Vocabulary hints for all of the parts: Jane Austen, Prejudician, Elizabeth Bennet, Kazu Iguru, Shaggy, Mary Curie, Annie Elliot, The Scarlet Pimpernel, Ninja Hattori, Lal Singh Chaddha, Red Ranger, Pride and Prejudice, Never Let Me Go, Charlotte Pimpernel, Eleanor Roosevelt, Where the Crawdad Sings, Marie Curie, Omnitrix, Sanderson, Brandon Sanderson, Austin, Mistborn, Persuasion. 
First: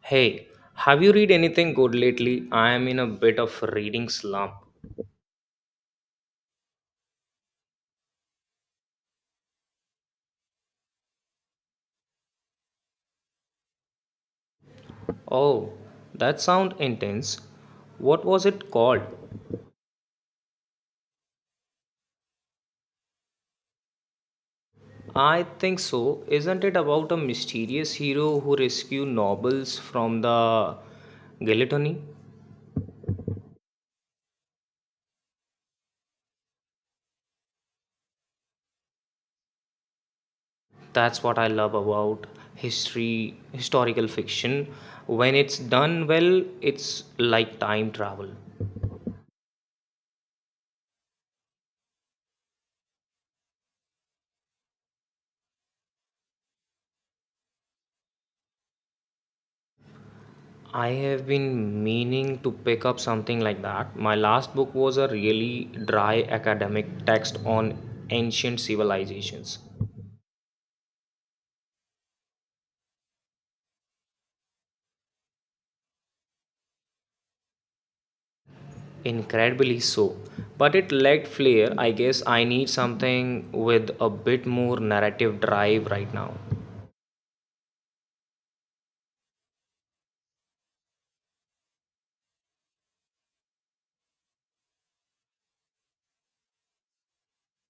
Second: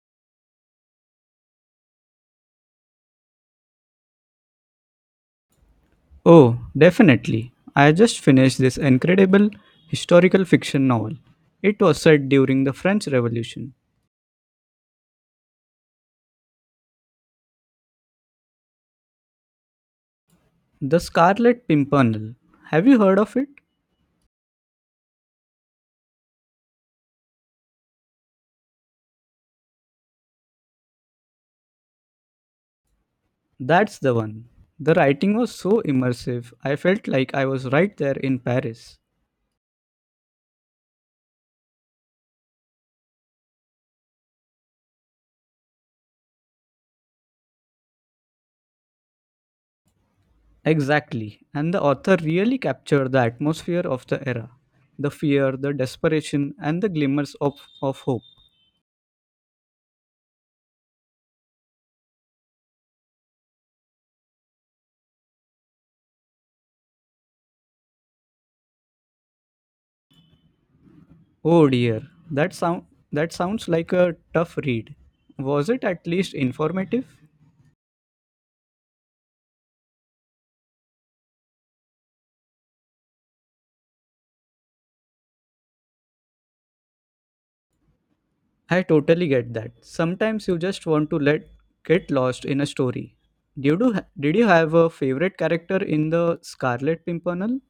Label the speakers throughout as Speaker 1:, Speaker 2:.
Speaker 1: Hey, have you read anything good lately? I am in a bit of a reading slump.
Speaker 2: Oh, definitely. I just finished this incredible historical fiction novel. It was set during the French Revolution.
Speaker 1: Oh, that sounds intense. What was it called?
Speaker 2: The Scarlet Pimpernel. Have you heard of it?
Speaker 1: I think so. Isn't it about a mysterious hero who rescue nobles from the guillotine?
Speaker 2: That's the one. The writing was so immersive, I felt like I was right there in Paris.
Speaker 1: That's what I love about historical fiction. When it's done well, it's like time travel.
Speaker 2: Exactly, and the author really captured the atmosphere of the era, the fear, the desperation, and the glimmers of hope.
Speaker 1: I have been meaning to pick up something like that. My last book was a really dry academic text on ancient civilizations.
Speaker 2: Oh dear, that sound that sounds like a tough read. Was it at least informative?
Speaker 1: Incredibly so. But it lacked flair. I guess I need something with a bit more narrative drive right now.
Speaker 2: I totally get that. Sometimes you just want to let get lost in a story. Did you have a favorite character in the Scarlet Pimpernel?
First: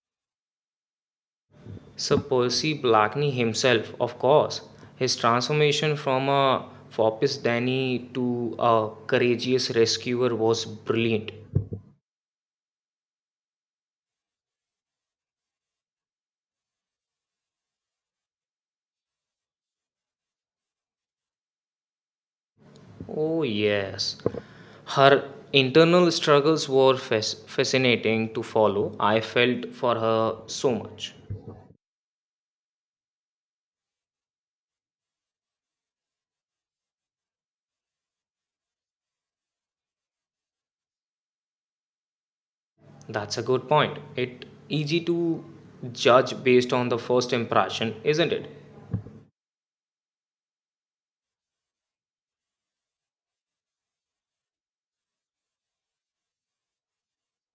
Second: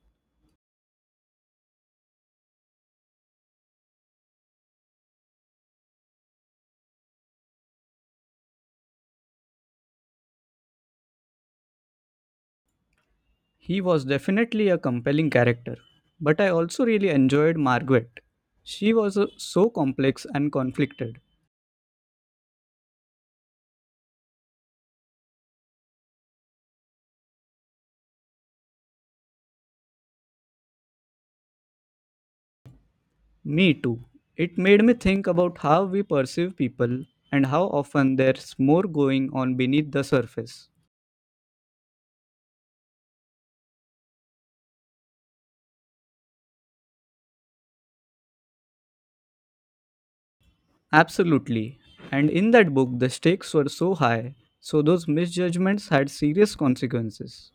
Speaker 1: Sir Percy Blackney himself, of course. His transformation from a Fopis Danny to a courageous rescuer was brilliant.
Speaker 2: He was definitely a compelling character, but I also really enjoyed Margaret. She was so complex and conflicted.
Speaker 1: Oh, yes. Her internal struggles were fascinating to follow. I felt for her so much.
Speaker 2: Me too. It made me think about how we perceive people and how often there's more going on beneath the surface.
Speaker 1: That's a good point. It easy to judge based on the first impression, isn't it?
Speaker 2: Absolutely. And in that book, the stakes were so high, so those misjudgments had serious consequences.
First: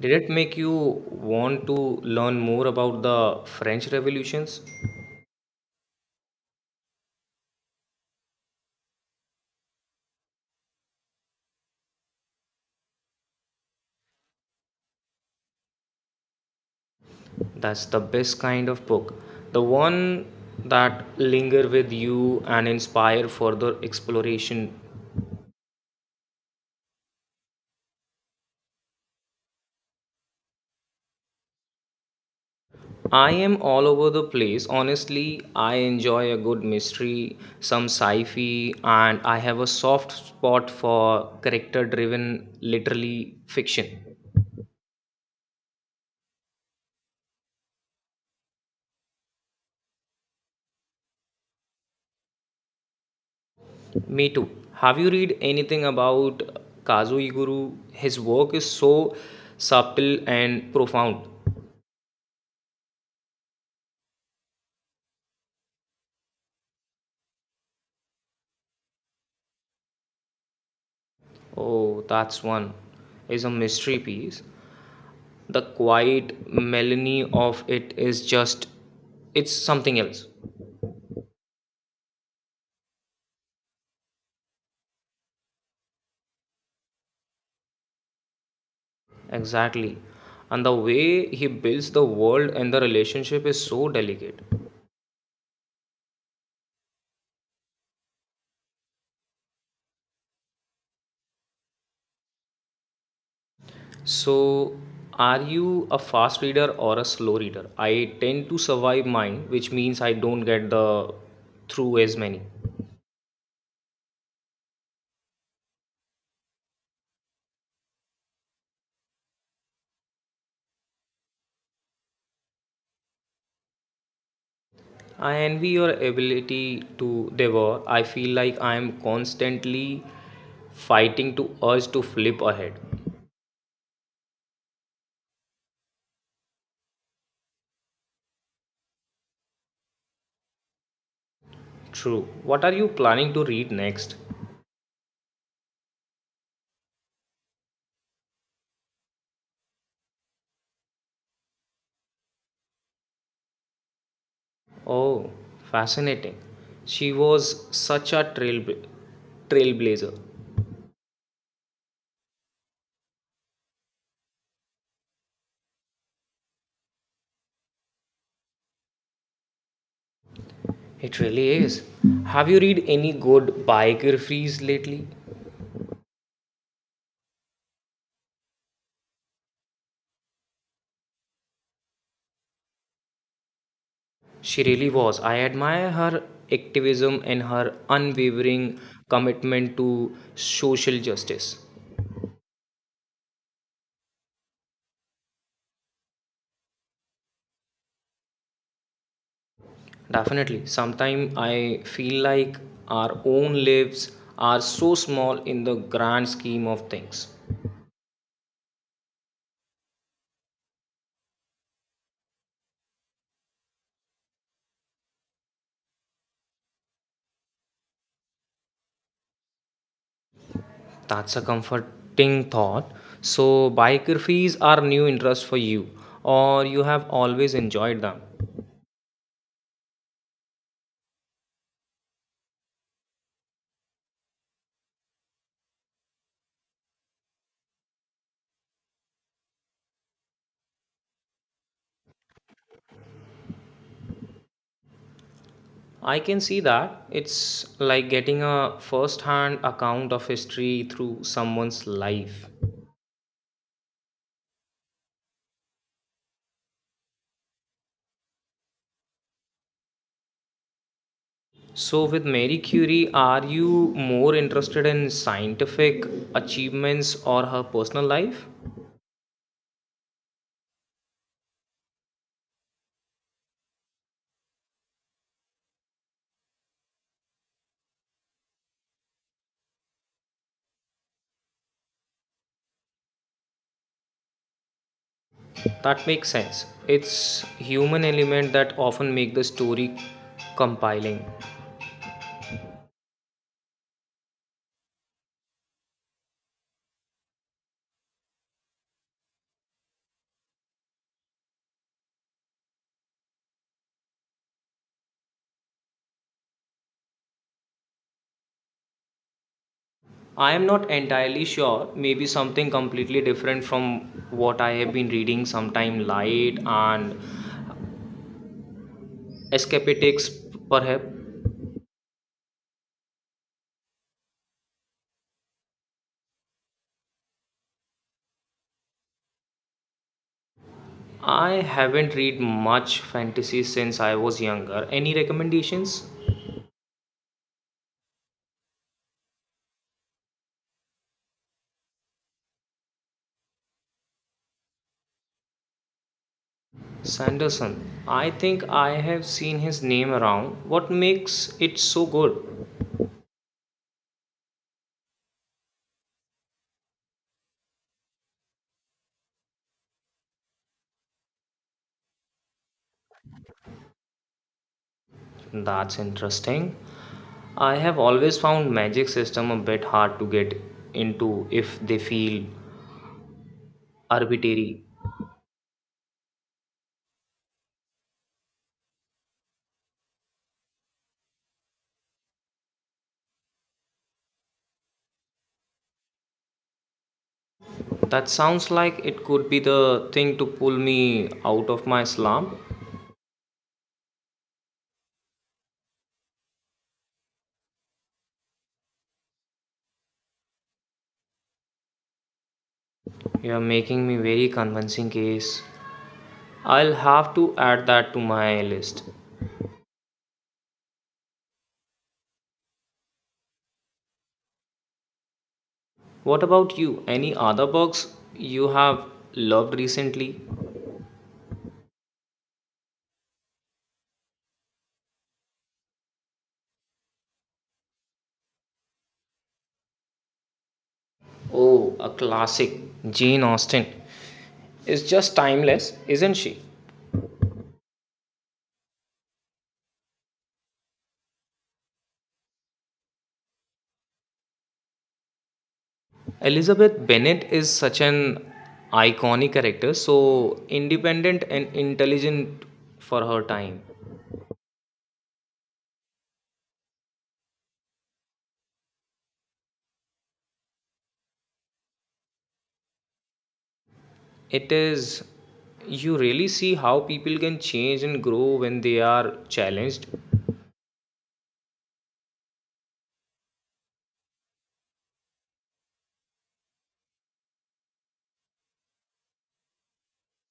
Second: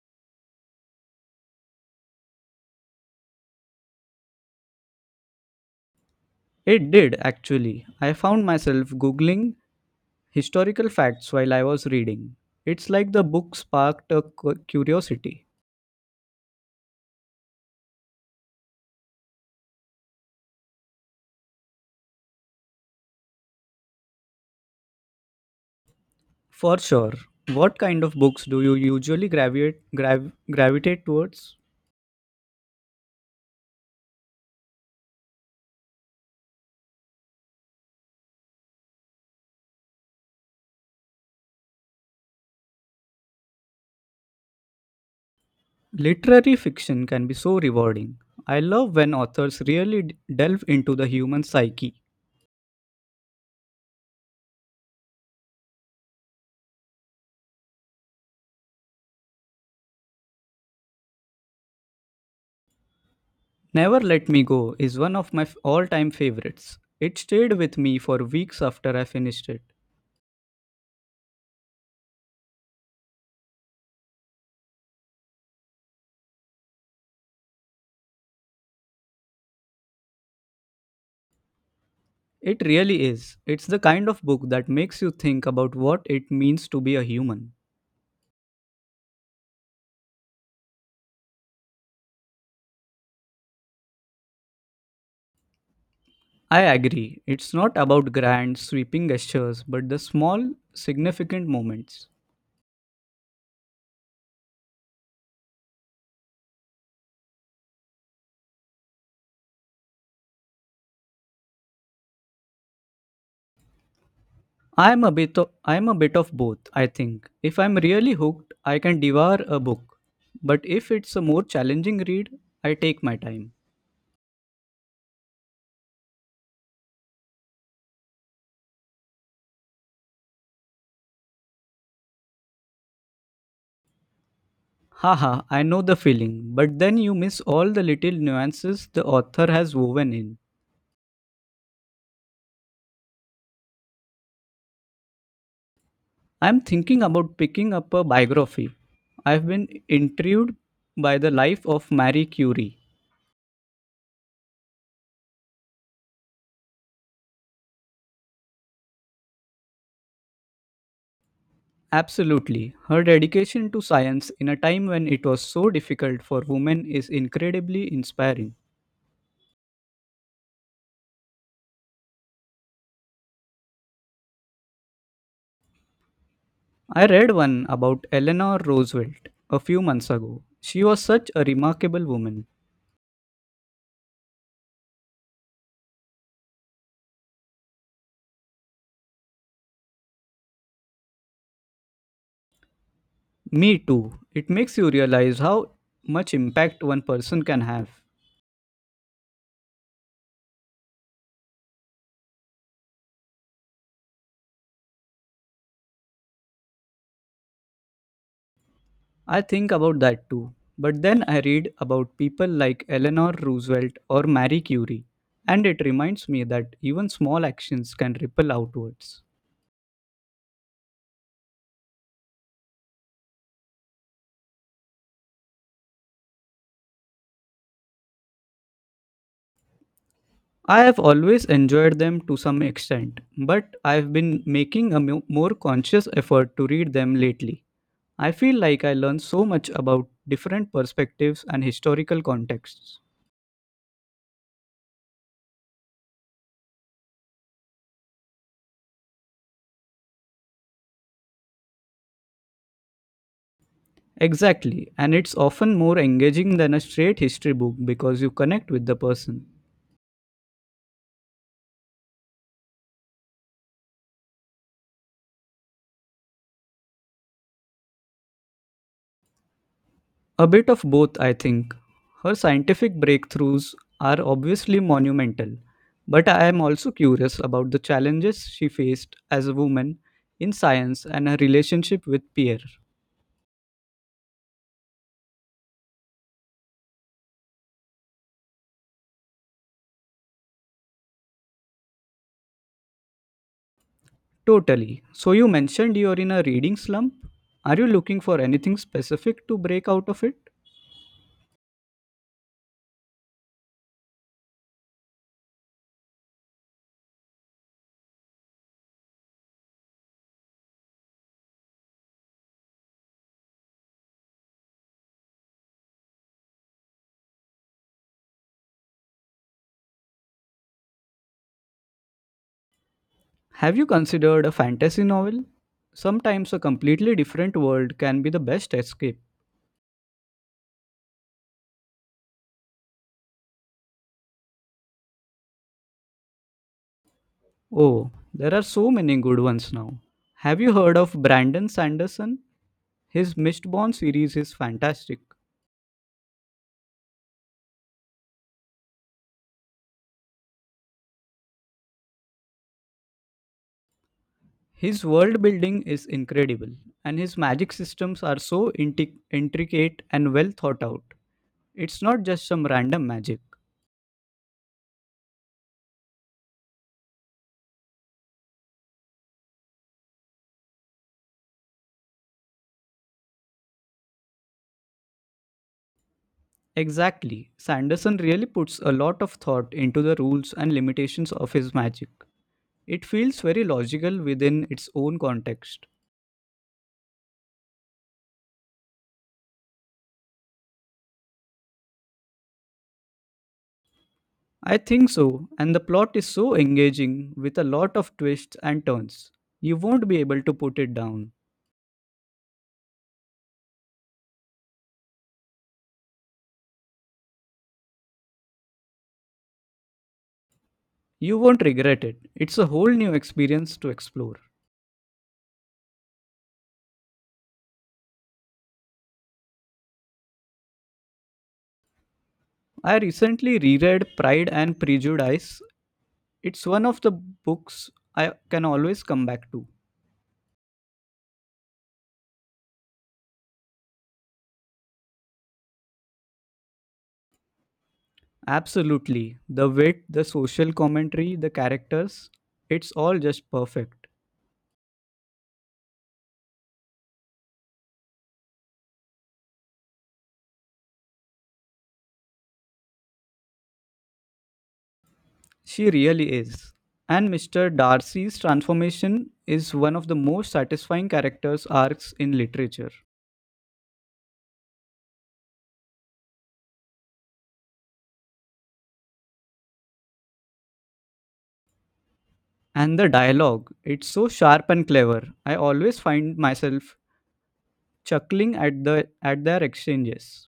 Speaker 1: Did it make you want to learn more about the French revolutions?
Speaker 2: It did, actually. I found myself Googling historical facts while I was reading. It's like the book sparked a curiosity.
Speaker 1: That's the best kind of book. The one that linger with you and inspire further exploration.
Speaker 2: For sure. What kind of books do you usually gravitate towards?
Speaker 1: I am all over the place. Honestly, I enjoy a good mystery, some sci fi, and I have a soft spot for character driven literary fiction.
Speaker 2: Literary fiction can be so rewarding. I love when authors really delve into the human psyche.
Speaker 1: Me too. Have you read anything about Kazu Iguru? His work is so subtle and profound.
Speaker 2: Never Let Me Go is one of my all time favorites. It stayed with me for weeks after I finished it.
Speaker 1: Oh, that's one. Is a mystery piece. The quiet melody of it is just it's something else.
Speaker 2: It really is. It's the kind of book that makes you think about what it means to be a human.
Speaker 1: Exactly. And the way he builds the world and the relationship is so delicate.
Speaker 2: I agree. It's not about grand, sweeping gestures, but the small, significant moments.
Speaker 1: So, are you a fast reader or a slow reader? I tend to survive mine, which means I don't get the through as many.
Speaker 2: I'm a bit of both, I think. If I'm really hooked, I can devour a book. But if it's a more challenging read, I take my time.
Speaker 1: I envy your ability to devour. I feel like I am constantly fighting to urge to flip ahead.
Speaker 2: Haha, I know the feeling, but then you miss all the little nuances the author has woven in.
Speaker 1: True. What are you planning to read next?
Speaker 2: I'm thinking about picking up a biography. I've been intrigued by the life of Marie Curie.
Speaker 1: Oh, fascinating. She was such a trailblazer.
Speaker 2: Absolutely. Her dedication to science in a time when it was so difficult for women is incredibly inspiring.
Speaker 1: It really is. Have you read any good biographies lately?
Speaker 2: I read one about Eleanor Roosevelt a few months ago. She was such a remarkable woman.
Speaker 1: She really was. I admire her activism and her unwavering commitment to social justice.
Speaker 2: Me too. It makes you realize how much impact one person can have.
Speaker 1: Definitely. Sometimes I feel like our own lives are so small in the grand scheme of things.
Speaker 2: I think about that too. But then I read about people like Eleanor Roosevelt or Marie Curie, and it reminds me that even small actions can ripple outwards.
Speaker 1: That's a comforting thought. So, biographies are new interest for you, or you have always enjoyed them.
Speaker 2: I have always enjoyed them to some extent, but I've been making a more conscious effort to read them lately. I feel like I learned so much about different perspectives and historical contexts.
Speaker 1: I can see that. It's like getting a first hand account of history through someone's life.
Speaker 2: Exactly, and it's often more engaging than a straight history book because you connect with the person.
Speaker 1: So, with Mary Curie, are you more interested in scientific achievements or her personal life?
Speaker 2: A bit of both, I think. Her scientific breakthroughs are obviously monumental, but I am also curious about the challenges she faced as a woman in science and her relationship with peer.
Speaker 1: That makes sense. It's human element that often make the story compiling.
Speaker 2: Totally. So, you mentioned you're in a reading slump. Are you looking for anything specific to break out of it?
Speaker 1: I am not entirely sure. Maybe something completely different from what I have been reading, sometime light and escapatics, perhaps.
Speaker 2: Have you considered a fantasy novel? Sometimes a completely different world can be the best escape.
Speaker 1: I haven't read much fantasy since I was younger. Any recommendations?
Speaker 2: Oh, there are so many good ones now. Have you heard of Brandon Sanderson? His Mistborn series is fantastic.
Speaker 1: Sanderson. I think I have seen his name around. What makes it so good?
Speaker 2: His world building is incredible, and his magic systems are so intricate and well thought out. It's not just some random magic.
Speaker 1: That's interesting. I have always found magic system a bit hard to get into if they feel arbitrary.
Speaker 2: Exactly. Sanderson really puts a lot of thought into the rules and limitations of his magic. It feels very logical within its own context.
Speaker 1: That sounds like it could be the thing to pull me out of my slump.
Speaker 2: I think so, and the plot is so engaging with a lot of twists and turns. You won't be able to put it down.
Speaker 1: You're making me very convincing case. I'll have to add that to my list.
Speaker 2: You won't regret it. It's a whole new experience to explore.
Speaker 1: What about you? Any other books you have loved recently?
Speaker 2: I recently reread Pride and Prejudice. It's one of the books I can always come back to.
Speaker 1: Oh, a classic, Jane Austen. Is just timeless, isn't she?
Speaker 2: Absolutely. The wit, the social commentary, the characters, it's all just perfect.
Speaker 1: Elizabeth Bennet is such an iconic character, so independent and intelligent for her time.
Speaker 2: She really is. And Mr. Darcy's transformation is one of the most satisfying characters arcs in literature.
Speaker 1: It is, you really see how people can change and grow when they are challenged.
Speaker 2: And the dialogue, it's so sharp and clever. I always find myself chuckling at their exchanges.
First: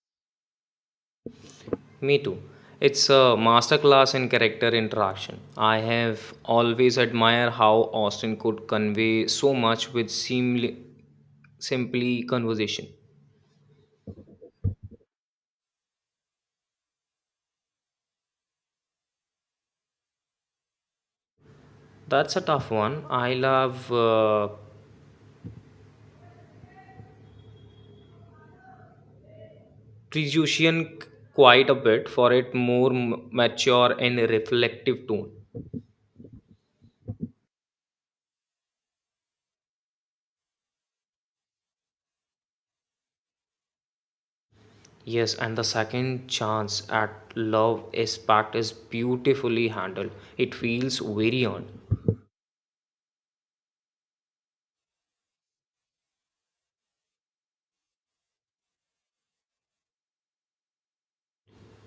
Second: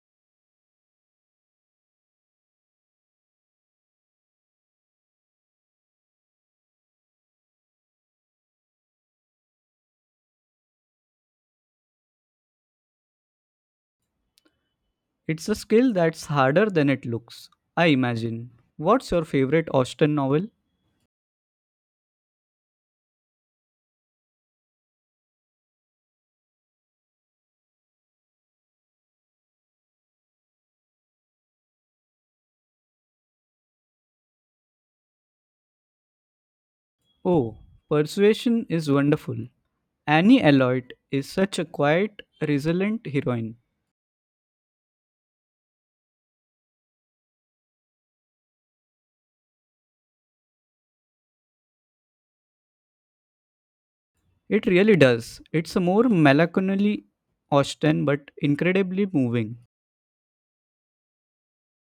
Speaker 1: Me too. It's a masterclass in character interaction. I have always admired how Austin could convey so much with seemly, simply conversation.
Speaker 2: It's a skill that's harder than it looks, I imagine. What's your favorite Austen novel?
Speaker 1: That's a tough one. I love Prejudician quite a bit for its more mature and reflective tone.
Speaker 2: Oh, Persuasion is wonderful. Annie Elliot is such a quiet, resilient heroine.
Speaker 1: Yes, and the second chance at love is beautifully handled. It feels very on.
Speaker 2: It really does. It's a more melancholy Austen, but incredibly moving.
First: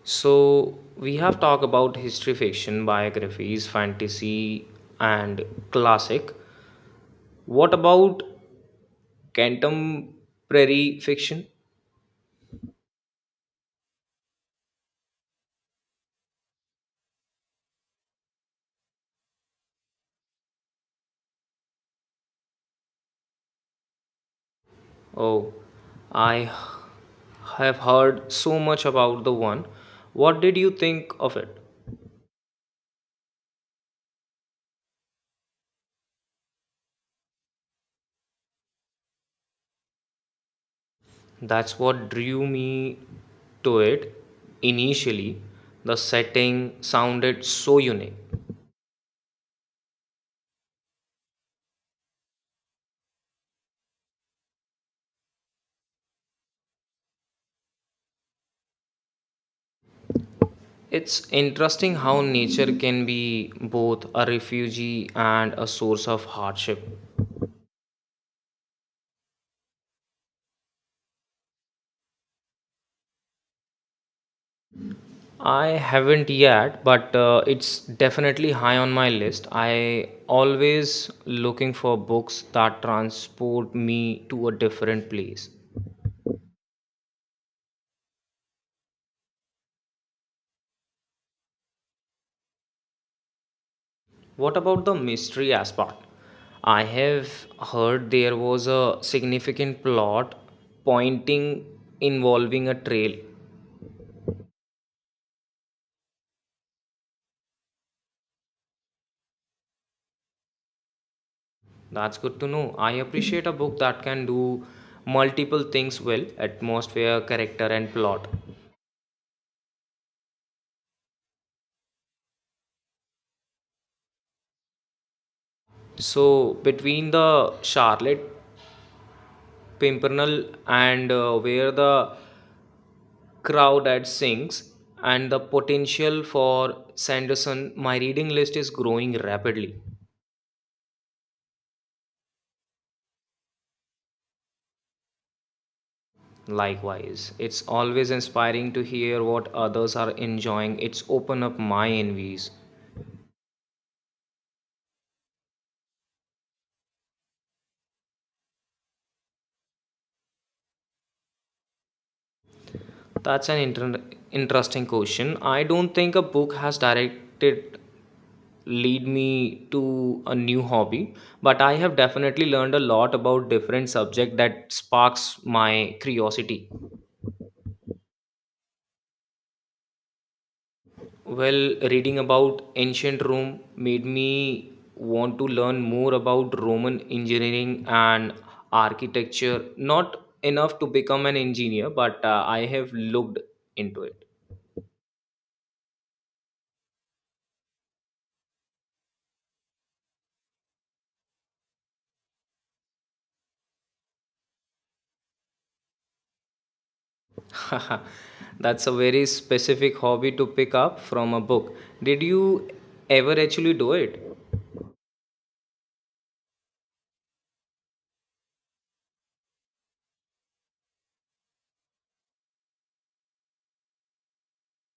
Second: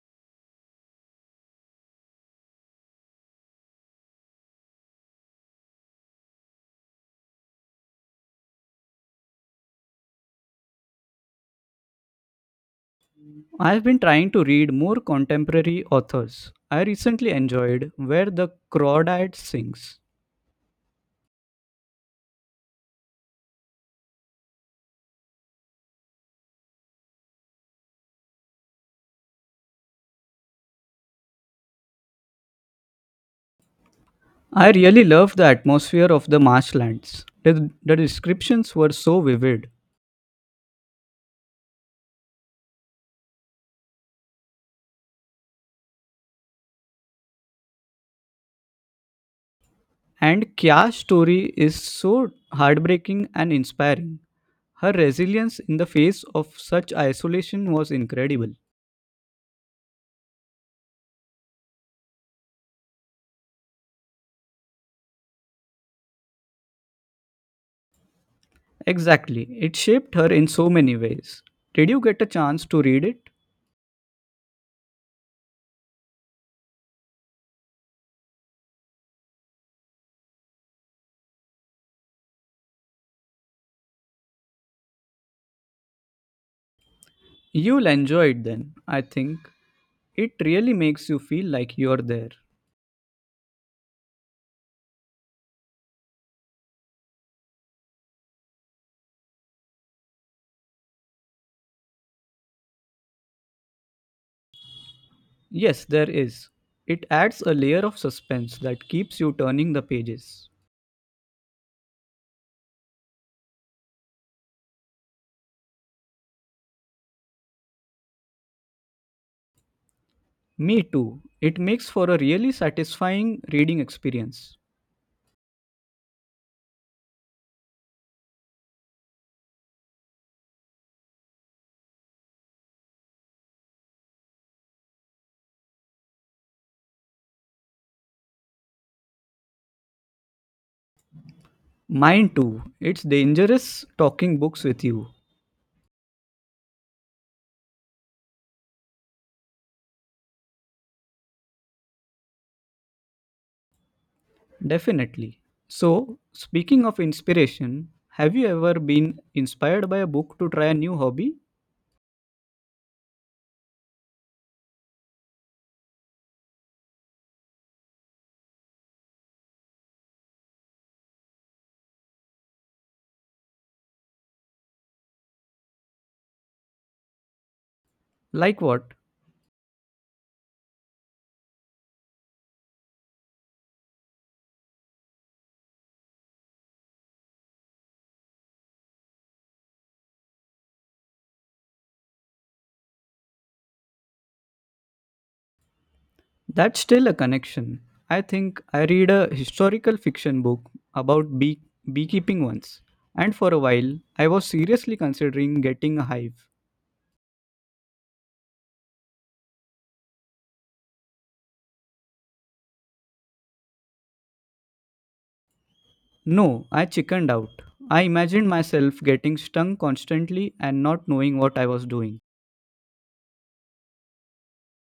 Speaker 1: So we have talked about history fiction, biographies, fantasy, and classic. What about contemporary fiction?
Speaker 2: I've been trying to read more contemporary authors. I recently enjoyed Where the Crawdad Sings.
Speaker 1: Oh, I have heard so much about the one. What did you think of it?
Speaker 2: I really loved the atmosphere of the marshlands. The descriptions were so vivid.
Speaker 1: That's what drew me to it initially. The setting sounded so unique.
Speaker 2: And Kya's story is so heartbreaking and inspiring. Her resilience in the face of such isolation was incredible.
Speaker 1: It's interesting how nature can be both a refuge and a source of hardship.
Speaker 2: Exactly. It shaped her in so many ways. Did you get a chance to read it?
Speaker 1: I haven't yet, but it's definitely high on my list. I always looking for books that transport me to a different place.
Speaker 2: You'll enjoy it then, I think. It really makes you feel like you're there.
Speaker 1: What about the mystery aspect? I have heard there was a significant plot pointing involving a trail.
Speaker 2: Yes, there is. It adds a layer of suspense that keeps you turning the pages.
Speaker 1: That's good to know. I appreciate a book that can do multiple things well atmosphere, character, and plot.
Speaker 2: Me too. It makes for a really satisfying reading experience.
Speaker 1: So, between the Charlotte Pimpernel and where the crowd at sings and the potential for Sanderson, my reading list is growing rapidly.
Speaker 2: Mine too. It's dangerous talking books with you.
Speaker 1: Likewise, it's always inspiring to hear what others are enjoying. It's open up my envies.
Speaker 2: Definitely. So, speaking of inspiration, have you ever been inspired by a book to try a new hobby?
Speaker 1: That's an interesting question. I don't think a book has directed lead me to a new hobby, but I have definitely learned a lot about different subject that sparks my curiosity.
Speaker 2: Like what?
Speaker 1: Well, reading about ancient Rome made me want to learn more about Roman engineering and architecture. Not enough to become an engineer, but I have looked into it.
Speaker 2: That's still a connection. I think I read a historical fiction book about beekeeping once, and for a while I was seriously considering getting a hive.
Speaker 1: That's a very specific hobby to pick up from a book. Did you ever actually do it?
Speaker 2: No, I chickened out. I imagined myself getting stung constantly and not knowing what I was doing.